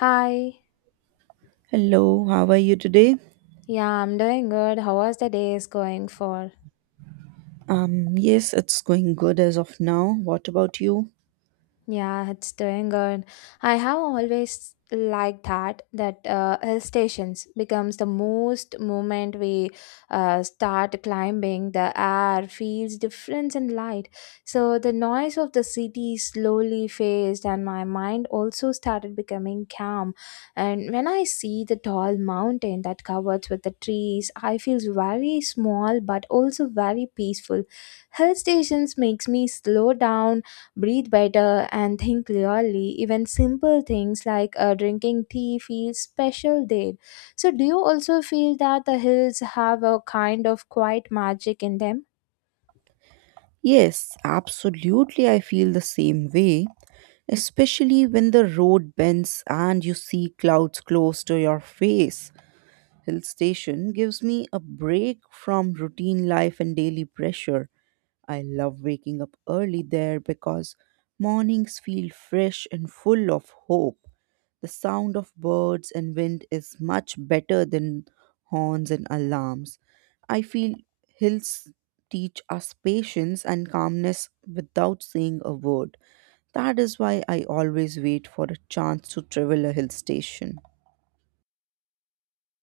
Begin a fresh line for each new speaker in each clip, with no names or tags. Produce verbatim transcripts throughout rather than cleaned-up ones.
Hi.
Hello, how are you today?
Yeah, I'm doing good. How was the day is going for?
Um, yes, it's going good as of now. What about you?
Yeah, it's doing good. I have always liked that that uh, hill stations becomes the most moment we uh, start climbing. The air feels different and light, so the noise of the city slowly fades, and my mind also started becoming calm. And when I see the tall mountain that covers with the trees, I feel very small but also very peaceful. Hill stations makes me slow down breathe better, and think clearly. Even simple things like uh, drinking tea feel special there. So, do you also feel that the hills have a kind of quiet magic in them?
Yes, absolutely. I feel the same way, especially when the road bends and you see clouds close to your face. Hill station gives me a break from routine life and daily pressure. I love waking up early there because mornings feel fresh and full of hope. The sound of birds and wind is much better than horns and alarms. I feel hills teach us patience and calmness without saying a word. That is why I always wait for a chance to travel a hill station.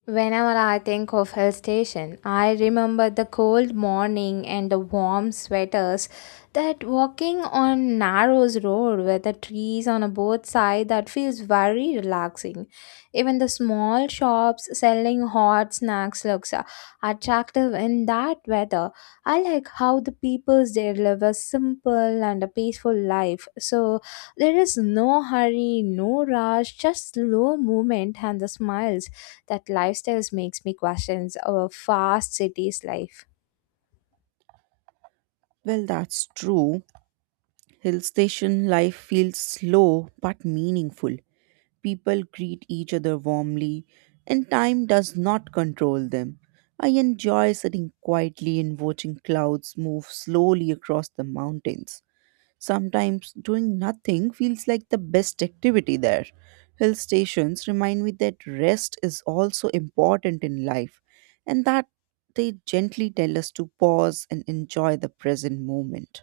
Whenever I think of hill station, I remember the cold morning and the warm sweaters. That walking on Narrows Road with the trees on both sides that feels very relaxing. Even the small shops selling hot snacks looks uh, attractive in that weather. I like how the peoples there live a simple and a peaceful life. So there is no hurry, no rush, just slow movement and the smiles that lifestyles makes me questions our fast cities life.
Well, that's true. Hill station life feels slow but meaningful. People greet each other warmly, and time does not control them. I enjoy sitting quietly and watching clouds move slowly across the mountains. Sometimes doing nothing feels like the best activity there. Hill stations remind me that rest is also important in life and that they gently tell us to pause and enjoy the present moment.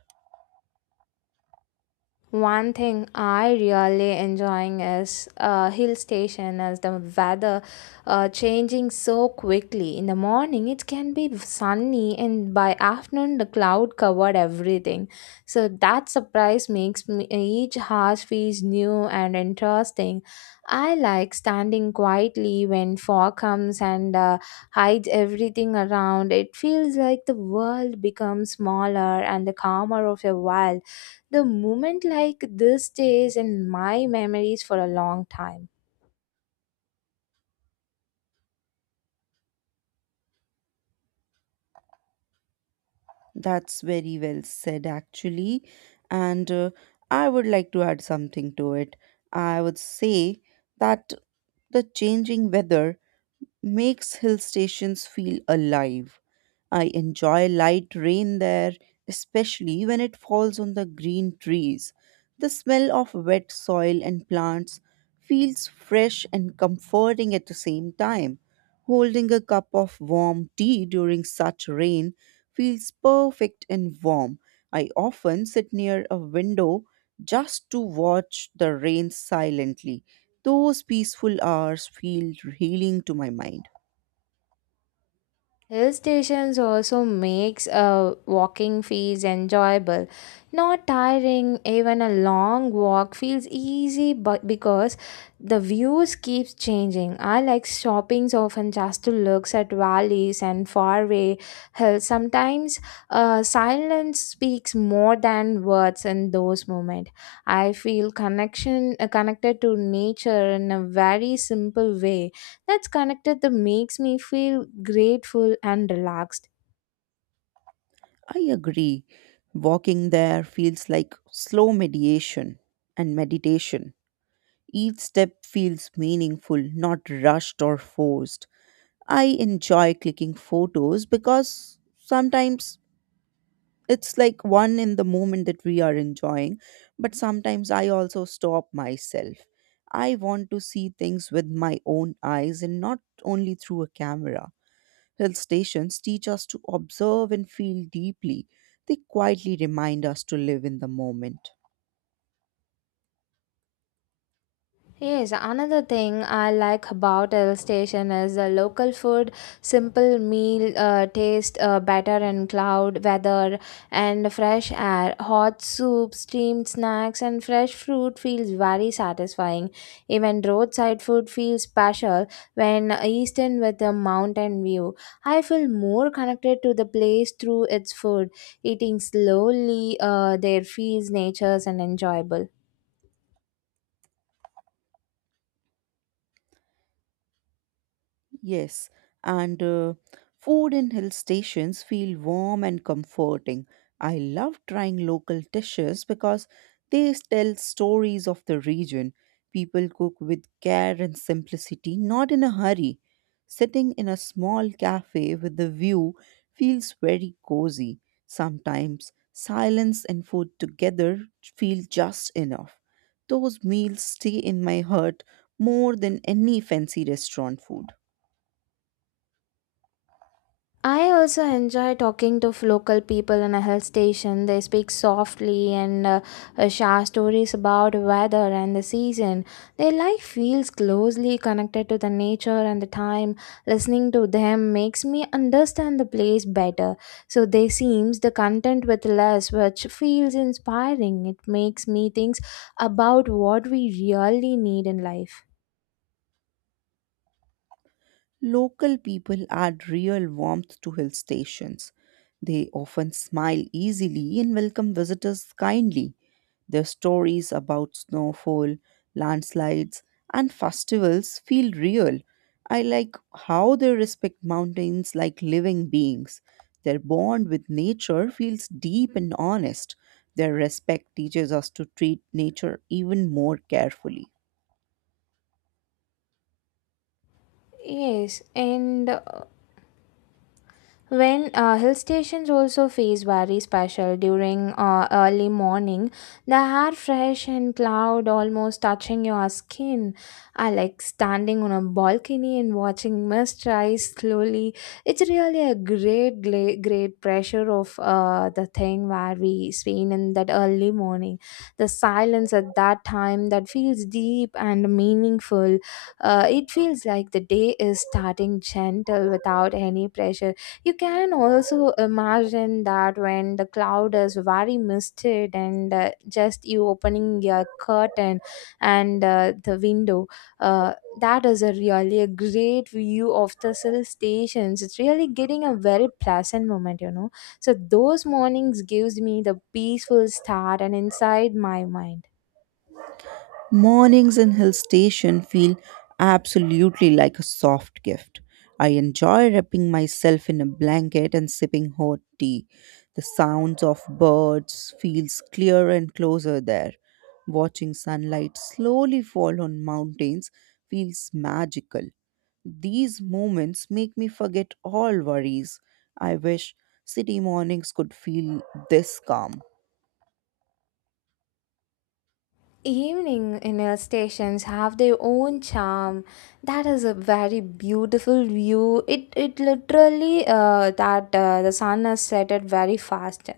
One thing I really enjoying is uh, hill station as the weather uh, changing so quickly. In the morning it can be sunny and by afternoon the cloud covered everything. So that surprise makes me, each house feels new and interesting. I like standing quietly when fog comes and uh, hides everything around. It feels like the world becomes smaller and the calmer of a while the moment like this stays in my memories for a long time.
That's very well said, actually. And uh, I would like to add something to it. I would say that the changing weather makes hill stations feel alive. I enjoy light rain there, especially when it falls on the green trees. The smell of wet soil and plants feels fresh and comforting at the same time. Holding a cup of warm tea during such rain feels perfect and warm. I often sit near a window just to watch the rain silently. Those peaceful hours feel healing to my mind.
Hill stations also makes uh, walking feels enjoyable, not tiring. Even a long walk feels easy, but because the views keeps changing. I like shopping often just to looks at valleys and faraway hills. Sometimes uh, silence speaks more than words in those moments. I feel connection uh, connected to nature in a very simple way that's connected that makes me feel grateful and relaxed.
I agree. Walking there feels like slow mediation and meditation. Each step feels meaningful, not rushed or forced. I enjoy clicking photos because sometimes it's like one in the moment that we are enjoying, but sometimes I also stop myself. I want to see things with my own eyes and not only through a camera. Hill stations teach us to observe and feel deeply. They quietly remind us to live in the moment.
Yes, another thing I like about Hill Station is the local food. Simple meal uh, taste uh, better in cloud weather and fresh air. Hot soup, steamed snacks, and fresh fruit feels very satisfying. Even roadside food feels special when eaten with a mountain view. I feel more connected to the place through its food. Eating slowly uh, there feels nature's and enjoyable.
Yes, and uh, food in hill stations feel warm and comforting. I love trying local dishes because they tell stories of the region. People cook with care and simplicity, not in a hurry. Sitting in a small cafe with the view feels very cozy. Sometimes silence and food together feel just enough. Those meals stay in my heart more than any fancy restaurant food.
I also enjoy talking to local people in a hill station. They speak softly and uh, uh, share stories about weather and the season. Their life feels closely connected to the nature and the time. Listening to them makes me understand the place better. So they seems the content with less, which feels inspiring. It makes me think about what we really need in life.
Local people add real warmth to hill stations. They often smile easily and welcome visitors kindly. Their stories about snowfall, landslides, and festivals feel real. I like how they respect mountains like living beings. Their bond with nature feels deep and honest. Their respect teaches us to treat nature even more carefully.
Yes, and uh, When uh, hill stations also feels very special during uh, early morning, the air fresh and cloud almost touching your skin. I like standing on a balcony and watching mist rise slowly. It's really a great, great, great pressure of uh, the thing where we seen in that early morning. The silence at that time that feels deep and meaningful. Uh, it feels like the day is starting gentle without any pressure. You can also imagine that when the cloud is very misted and uh, just you opening your curtain and uh, the window, uh, that is a really a great view of the hill stations. It's really getting a very pleasant moment, you know. So those mornings gives me the peaceful start and inside my mind.
Mornings in hill station feel absolutely like a soft gift. I enjoy wrapping myself in a blanket and sipping hot tea. The sounds of birds feels clearer and closer there. Watching sunlight slowly fall on mountains feels magical. These moments make me forget all worries. I wish city mornings could feel this calm.
Evening in hill stations have their own charm. That is a very beautiful view. It it literally uh, that uh, the sun has set it very fast.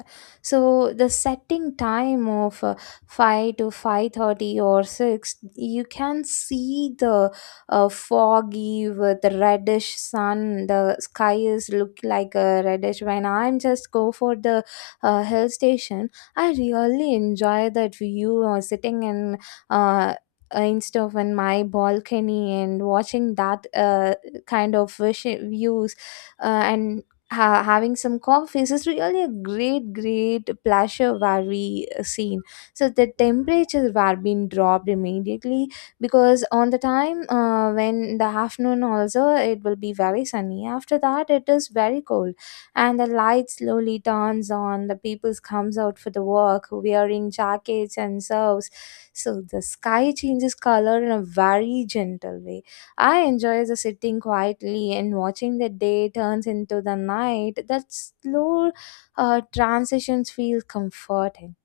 So the setting time of uh, five to five thirty or six, you can see the uh, foggy with the reddish sun. The sky is look like a reddish. When I'm just go for the uh, hill station I really enjoy that view or sitting in uh, uh, instead of in my balcony and watching that uh, kind of vish- views uh, and ha- having some coffees is really a great great pleasure where we uh, seen. So the temperatures were being dropped immediately because on the time uh, when the afternoon also it will be very sunny after that it is very cold, and the light slowly dawns on the people comes out for the work wearing jackets and serves. So the sky changes color in a very gentle way. I enjoy the sitting quietly and watching the day turns into the night. That slow uh, transitions feel comforting.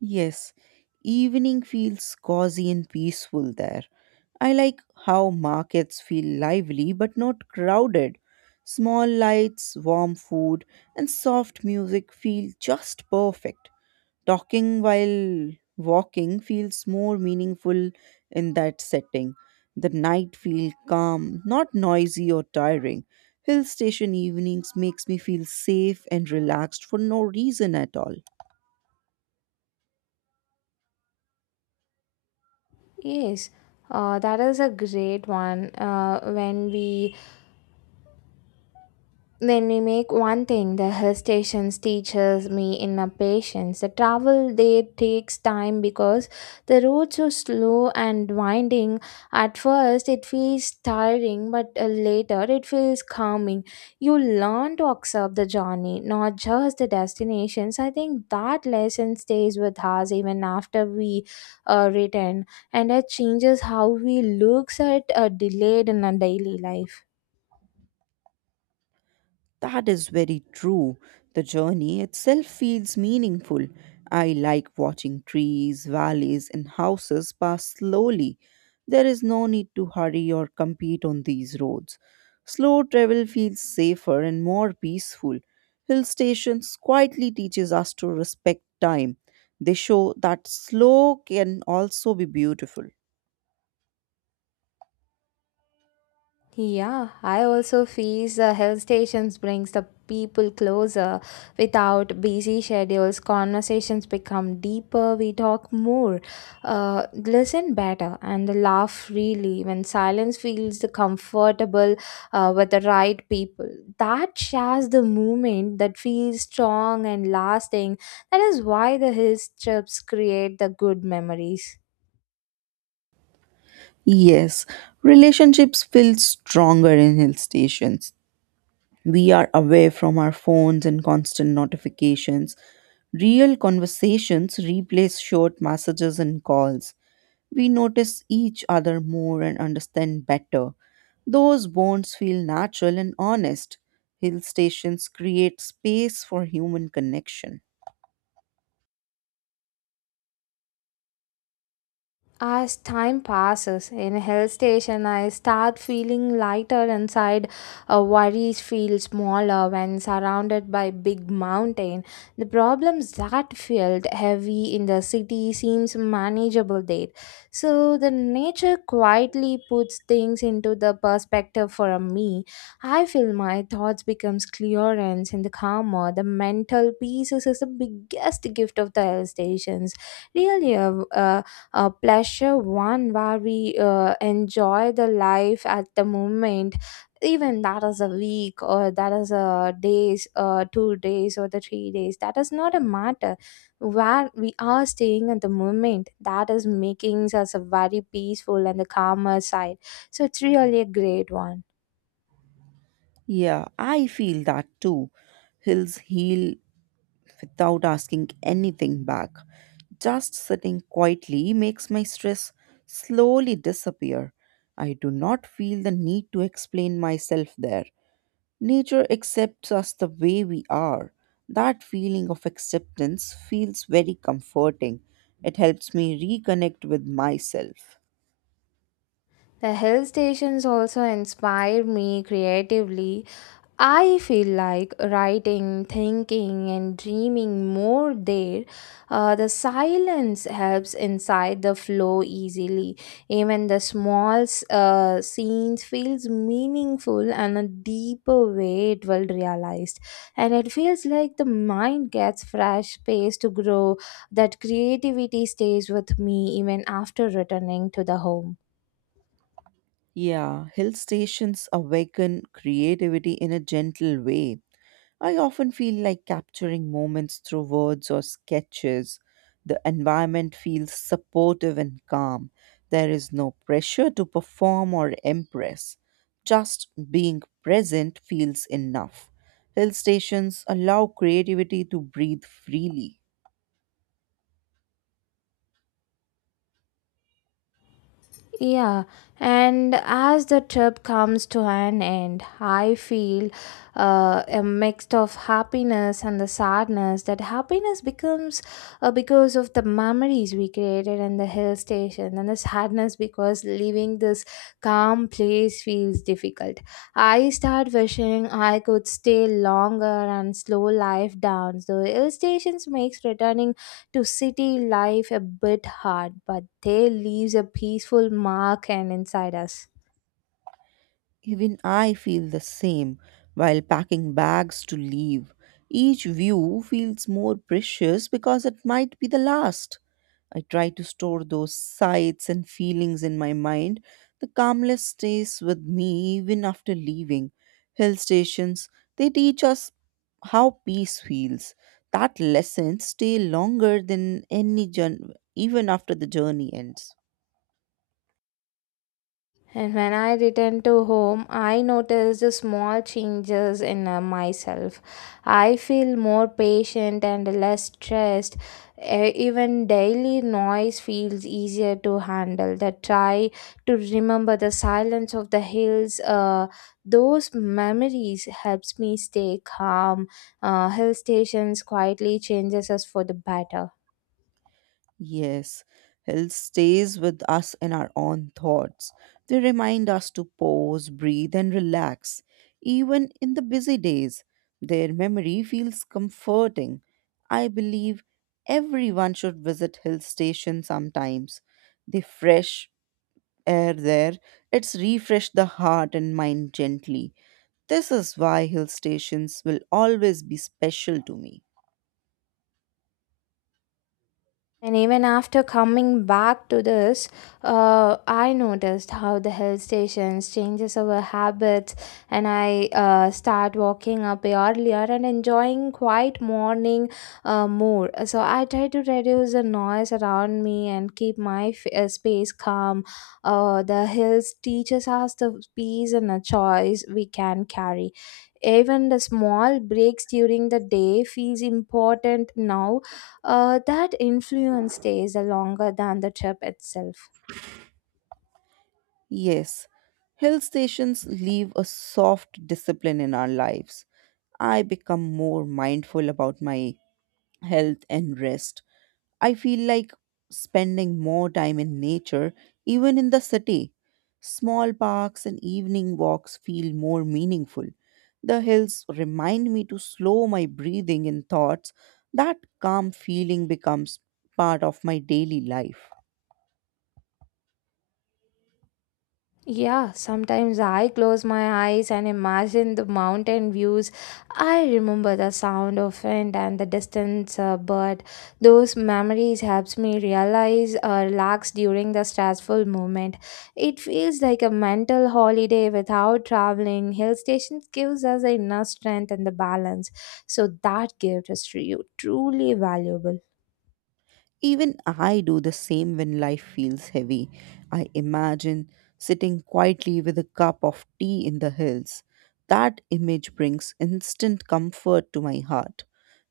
Yes, evening feels cozy and peaceful there. I like how markets feel lively but not crowded. Small lights, warm food, and soft music feel just perfect. Talking while walking feels more meaningful in that setting. The night feels calm, not noisy or tiring. Hill station evenings makes me feel safe and relaxed for no reason at all.
Yes uh, that is a great one uh, when we when we make one thing. The hill stations teaches me in a patience. The travel there takes time because the roads are slow and winding. At first it feels tiring but uh, later it feels calming. You learn to accept the journey not just the destinations. I think that lesson stays with us even after we uh, return, and it changes how we looks at uh, delayed in our daily life.
That is very true. The journey itself feels meaningful. I like watching trees, valleys, and houses pass slowly. There is no need to hurry or compete on these roads. Slow travel feels safer and more peaceful. Hill stations quietly teaches us to respect time. They show that slow can also be beautiful.
Yeah, I also feel the health stations brings the people closer. Without busy schedules, conversations become deeper. We talk more, uh, listen better, and laugh freely. When silence feels the comfortable uh, with the right people, that shares the moment that feels strong and lasting. That is why the hill trips create the good memories.
Yes, relationships feel stronger in hill stations. We are away from our phones and constant notifications. Real conversations replace short messages and calls. We notice each other more and understand better. Those bonds feel natural and honest. Hill stations create space for human connection.
As time passes in a hill station, I start feeling lighter inside. Uh, worries feel smaller when surrounded by big mountain. The problems that felt heavy in the city seems manageable there. So the nature quietly puts things into the perspective for me. I feel my thoughts becomes clearer and the calmer. The mental peace is the biggest gift of the hill stations, really a, uh, pleasure one where we uh, enjoy the life at the moment. Even that is a week or that is a days uh, two days or the three days, that is not a matter. Where we are staying at the moment that is making us a very peaceful and the calmer side, so it's really a great one.
Yeah, I feel that too. Hills heal without asking anything back. Just sitting quietly makes my stress slowly disappear. I do not feel the need to explain myself there. Nature accepts us the way we are. That feeling of acceptance feels very comforting. It helps me reconnect with myself.
The hill stations also inspire me creatively. I feel like writing, thinking, and dreaming more there. Uh, the silence helps inside the flow easily. Even the small s- uh, scenes feels meaningful and a deeper way it will realized. And it feels like the mind gets fresh space to grow. That creativity stays with me even after returning to the home.
Yeah, hill stations awaken creativity in a gentle way. I often feel like capturing moments through words or sketches. The environment feels supportive and calm. There is no pressure to perform or impress. Just being present feels enough. Hill stations allow creativity to breathe freely.
Yeah, and as the trip comes to an end, I feel uh, a mix of happiness and the sadness. That happiness becomes uh, because of the memories we created in the hill station, and the sadness because leaving this calm place feels difficult. I start wishing I could stay longer and slow life down. The hill stations makes returning to city life a bit hard, but they leaves a peaceful mark and inside us.
Even I feel the same while packing bags to leave. Each view feels more precious because it might be the last. I try to store those sights and feelings in my mind. The calmness stays with me even after leaving. Hill stations, they teach us how peace feels. That lesson stay longer than any journey, even after the journey ends.
And when I returned to home, I noticed the small changes in uh, myself. I feel more patient and less stressed. E- Even daily noise feels easier to handle. The try to remember the silence of the hills, uh, those memories helps me stay calm. Uh, hill stations quietly changes us for the better.
Yes, health stays with us in our own thoughts. They remind us to pause, breathe, and relax. Even in the busy days, their memory feels comforting. I believe everyone should visit hill station sometimes. The fresh air there, it's refreshed the heart and mind gently. This is why hill stations will always be special to me.
And even after coming back to this, uh, I noticed how the hill stations changes our habits, and I uh, start walking up earlier and enjoying quiet morning uh, more. So I try to reduce the noise around me and keep my f- uh, space calm. Uh, the hills teaches us the peace and the choice we can carry. Even the small breaks during the day feels important now. Uh, that influence stays longer than the trip itself.
Yes, hill stations leave a soft discipline in our lives. I become more mindful about my health and rest. I feel like spending more time in nature, even in the city. Small parks and evening walks feel more meaningful. The hills remind me to slow my breathing and thoughts. That calm feeling becomes part of my daily life.
Yeah, sometimes I close my eyes and imagine the mountain views. I remember the sound of wind and the distance, uh, but those memories helps me realize or relax during the stressful moment. It feels like a mental holiday without traveling. Hill stations gives us the inner strength and the balance, so that gift is tru- truly valuable.
Even I do the same when life feels heavy. I imagine sitting quietly with a cup of tea in the hills. That image brings instant comfort to my heart.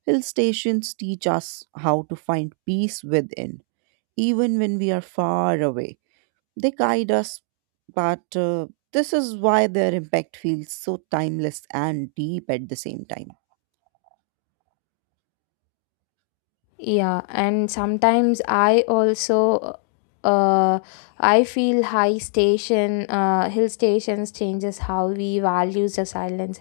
Hill stations teach us how to find peace within, even when we are far away. They guide us, but uh, this is why their impact feels so timeless and deep at the same time.
Yeah, and sometimes I also uh I feel high station uh hill stations changes how we values the silence.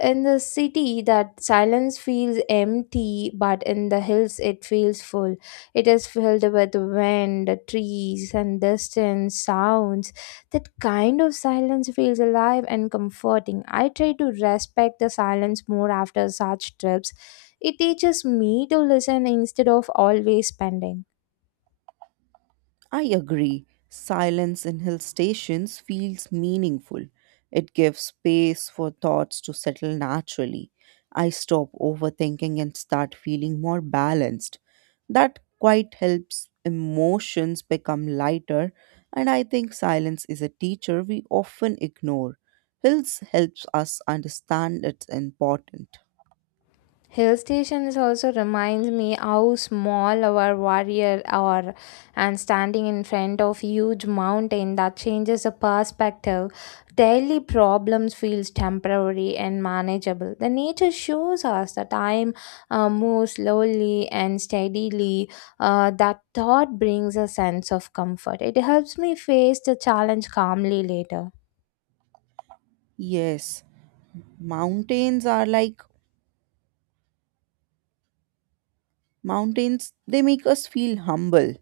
In the city that silence feels empty, but in the hills it feels full. It is filled with wind, trees and distant sounds. That kind of silence feels alive and comforting. I try to respect the silence more after such trips. It teaches me to listen instead of always spending.
I agree. Silence in hill stations feels meaningful. It gives space for thoughts to settle naturally. I stop overthinking and start feeling more balanced. That quite helps emotions become lighter, and I think silence is a teacher we often ignore. Hills helps us understand it's important.
Hill stations also reminds me how small our warrior are, and standing in front of huge mountain that changes the perspective. Daily problems feels temporary and manageable. The nature shows us that time uh, moves slowly and steadily. Uh, that thought brings a sense of comfort. It helps me face the challenge calmly later.
Yes, mountains are like Mountains, they make us feel humble.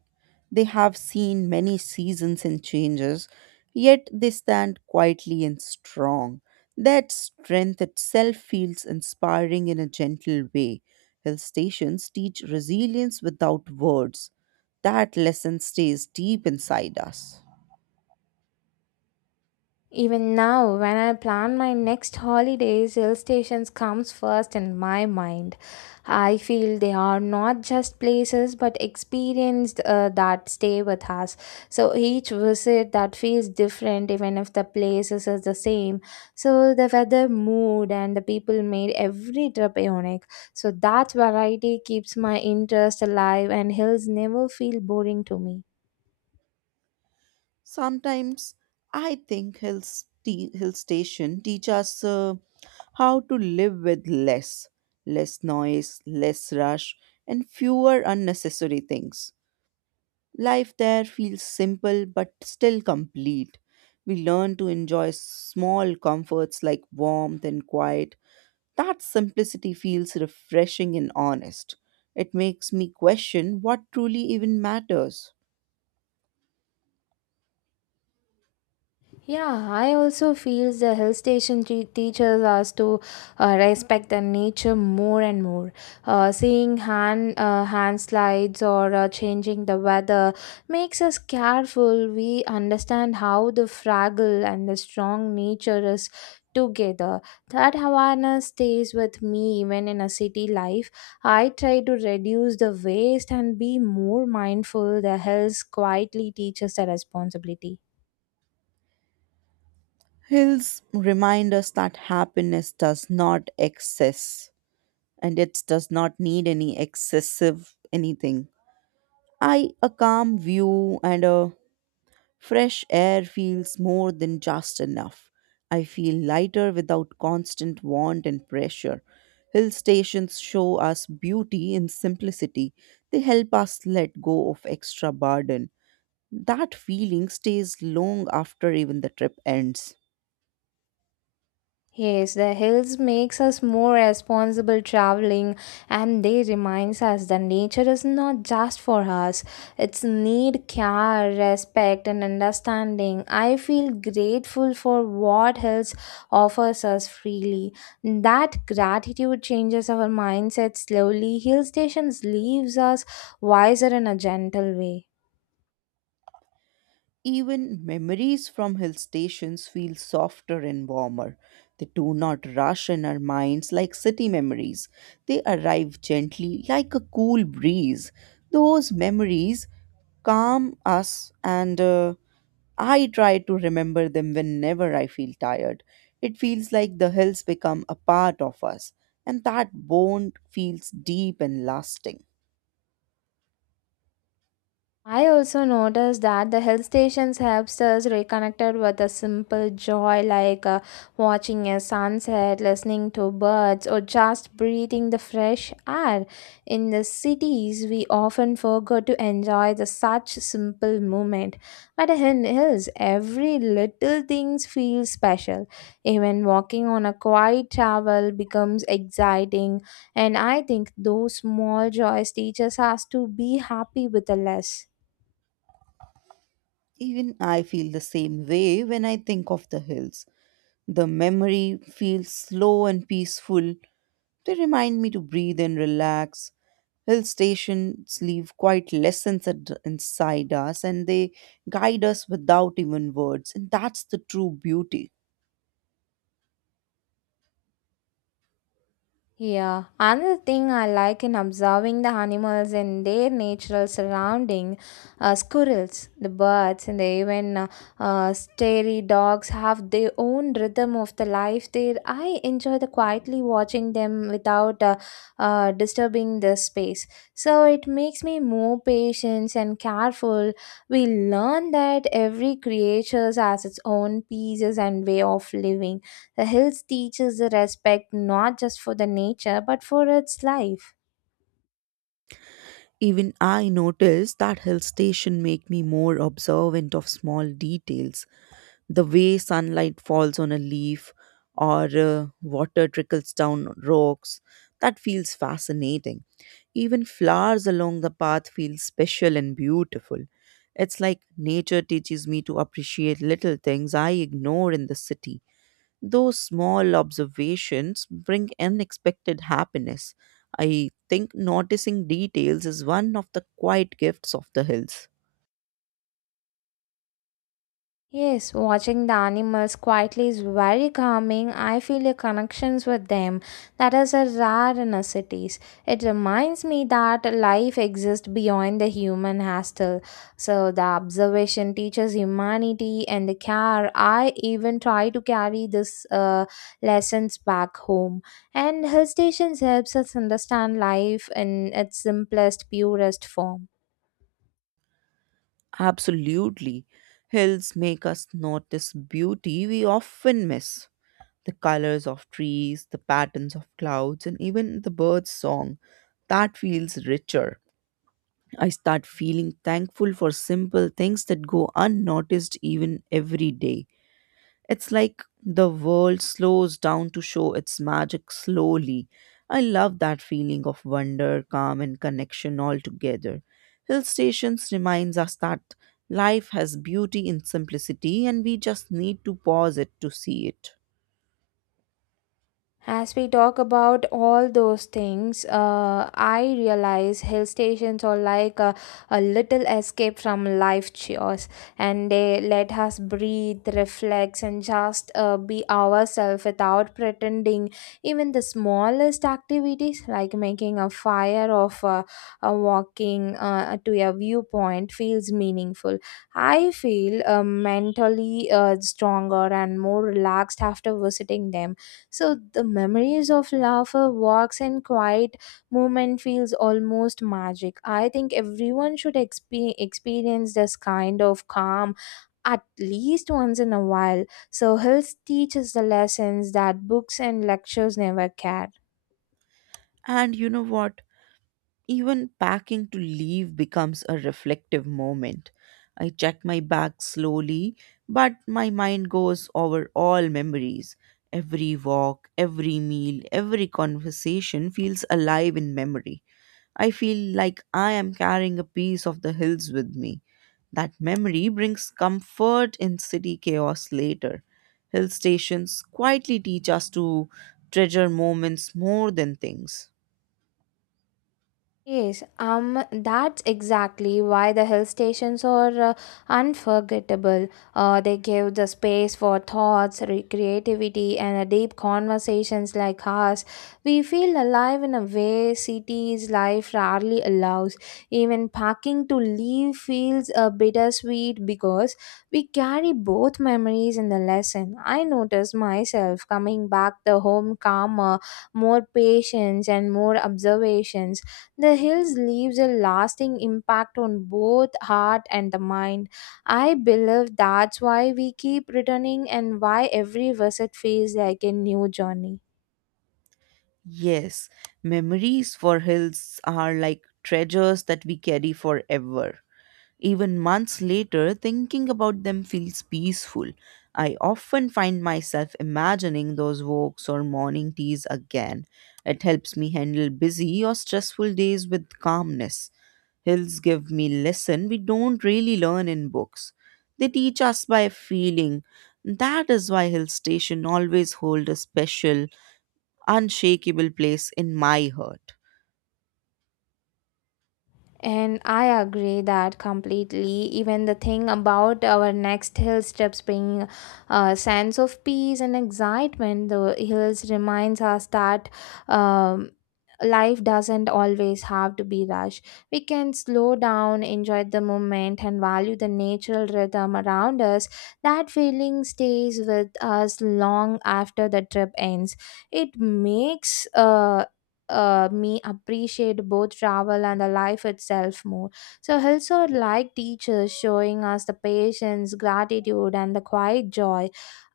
They have seen many seasons and changes, yet they stand quietly and strong. That strength itself feels inspiring in a gentle way. Hill stations teach resilience without words. That lesson stays deep inside us.
Even now, when I plan my next holidays, hill stations comes first in my mind. I feel they are not just places but experiences uh, that stay with us. So each visit that feels different, even if the places is the same. So the weather, mood, and the people made every trip unique. So that variety keeps my interest alive, and hills never feel boring to me.
Sometimes I think hill, st- hill station teach us uh, how to live with less, less noise, less rush, and fewer unnecessary things. Life there feels simple but still complete. We learn to enjoy small comforts like warmth and quiet. That simplicity feels refreshing and honest. It makes me question what truly even matters.
Yeah, I also feel the hill station te- teaches us to uh, respect the nature more and more. Uh, seeing hand uh, hand slides or uh, changing the weather makes us careful. We understand how the fragile and the strong nature is together. That awareness stays with me even in a city life. I try to reduce the waste and be more mindful. The hills quietly teaches the responsibility.
Hills remind us that happiness does not excess and it does not need any excessive anything. I a calm view and a fresh air feels more than just enough. I feel lighter without constant want and pressure. Hill stations show us beauty in simplicity. They help us let go of extra burden. That feeling stays long after even the trip ends.
Yes, the hills makes us more responsible traveling and they reminds us that nature is not just for us. It's need care, respect and understanding. I feel grateful for what hills offers us freely. That gratitude changes our mindset slowly. Hill stations leaves us wiser in a gentle way.
Even memories from hill stations feel softer and warmer. They do not rush in our minds like city memories. They arrive gently like a cool breeze. Those memories calm us, and uh, I try to remember them whenever I feel tired. It feels like the hills become a part of us, and that bond feels deep and lasting.
I also noticed that the hill stations helps us reconnected with a simple joy like uh, watching a sunset, listening to birds, or just breathing the fresh air. In the cities, we often forget to enjoy the such simple moment. But in hills, every little things feel special. Even walking on a quiet travel becomes exciting, and I think those small joys teaches us to be happy with the less.
Even I feel the same way when I think of the hills. The memory feels slow and peaceful. They remind me to breathe and relax. Hill stations leave quite lessons at, inside us and they guide us without even words. And that's the true beauty.
Yeah, another thing I like in observing the animals in their natural surrounding, uh, squirrels, the birds, and even uh, uh, starry dogs have their own rhythm of the life there. I enjoy the quietly watching them without uh, uh, disturbing the space. So it makes me more patient and careful. We learn that every creature has its own pieces and way of living the hills teaches the respect not just for the nature but for its life.
Even I noticed that hill station make me more observant of small details. The way sunlight falls on a leaf or uh, water trickles down rocks, that feels fascinating. Even flowers along the path feel special and beautiful. It's like nature teaches me to appreciate little things I ignore in the city. Those small observations bring unexpected happiness. I think noticing details is one of the quiet gifts of the hills.
Yes, watching the animals quietly is very calming. I feel a connections with them that is a rare in our cities. It reminds me that life exists beyond the human hostel. So the observation teaches humanity and the care. I even try to carry this uh, lessons back home. And hill stations helps us understand life in its simplest, purest form.
Absolutely. Hills make us notice beauty we often miss. The colors of trees, the patterns of clouds, and even the bird's song. That feels richer. I start feeling thankful for simple things that go unnoticed even every day. It's like the world slows down to show its magic slowly. I love that feeling of wonder, calm, and connection all together. Hill stations reminds us that life has beauty in simplicity and we just need to pause it to see it.
As we talk about all those things, uh, I realize hill stations are like a, a little escape from life chores, and they let us breathe, reflect, and just uh, be ourselves without pretending. Even the smallest activities, like making a fire or uh, uh, walking uh, to a viewpoint, feels meaningful. I feel uh, mentally uh, stronger and more relaxed after visiting them so the memories of laughter, walks, and quiet movement feels almost magic. I think everyone should expe- experience this kind of calm at least once in a while. So hills teaches the lessons that books and lectures never can.
And you know what? Even packing to leave becomes a reflective moment. I check my bag slowly, but my mind goes over all memories. Every walk, every meal, every conversation feels alive in memory. I feel like I am carrying a piece of the hills with me. That memory brings comfort in city chaos later. Hill stations quietly teach us to treasure moments more than things.
Yes, um, that's exactly why the hill stations are uh, unforgettable. Uh, they give the space for thoughts, re- creativity, and uh, deep conversations like ours. We feel alive in a way cities' life rarely allows. Even packing to leave feels a bittersweet because we carry both memories and the lesson. I noticed myself coming back the home calmer, more patience, and more observations the hills leaves a lasting impact on both heart and the mind. I believe that's why we keep returning and why every visit feels like a new journey.
Yes, memories for hills are like treasures that we carry forever. Even months later, thinking about them feels peaceful. I often find myself imagining those walks or morning teas again. It helps me handle busy or stressful days with calmness. Hills give me lesson we don't really learn in books. They teach us by feeling. That is why hill station always hold a special unshakable place in my heart.
And I agree that completely. Even the thing about our next hill steps bring a sense of peace and excitement. The hills reminds us that um, life doesn't always have to be rushed. We can slow down, enjoy the moment, and value the natural rhythm around us. That feeling stays with us long after the trip ends. It makes uh, uh, me appreciate both travel and the life itself more. So hills are like teachers showing us the patience, gratitude, and the quiet joy.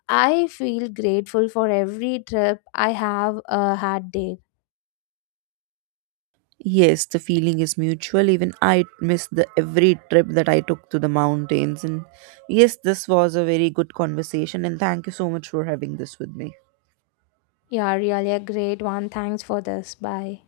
I feel grateful for every trip I have uh, had there.
Yes, the feeling is mutual. Even I miss the every trip that I took to the mountains. And yes, this was a very good conversation. And thank you so much for having this with me.
Yeah, really a great one. Thanks for this. Bye.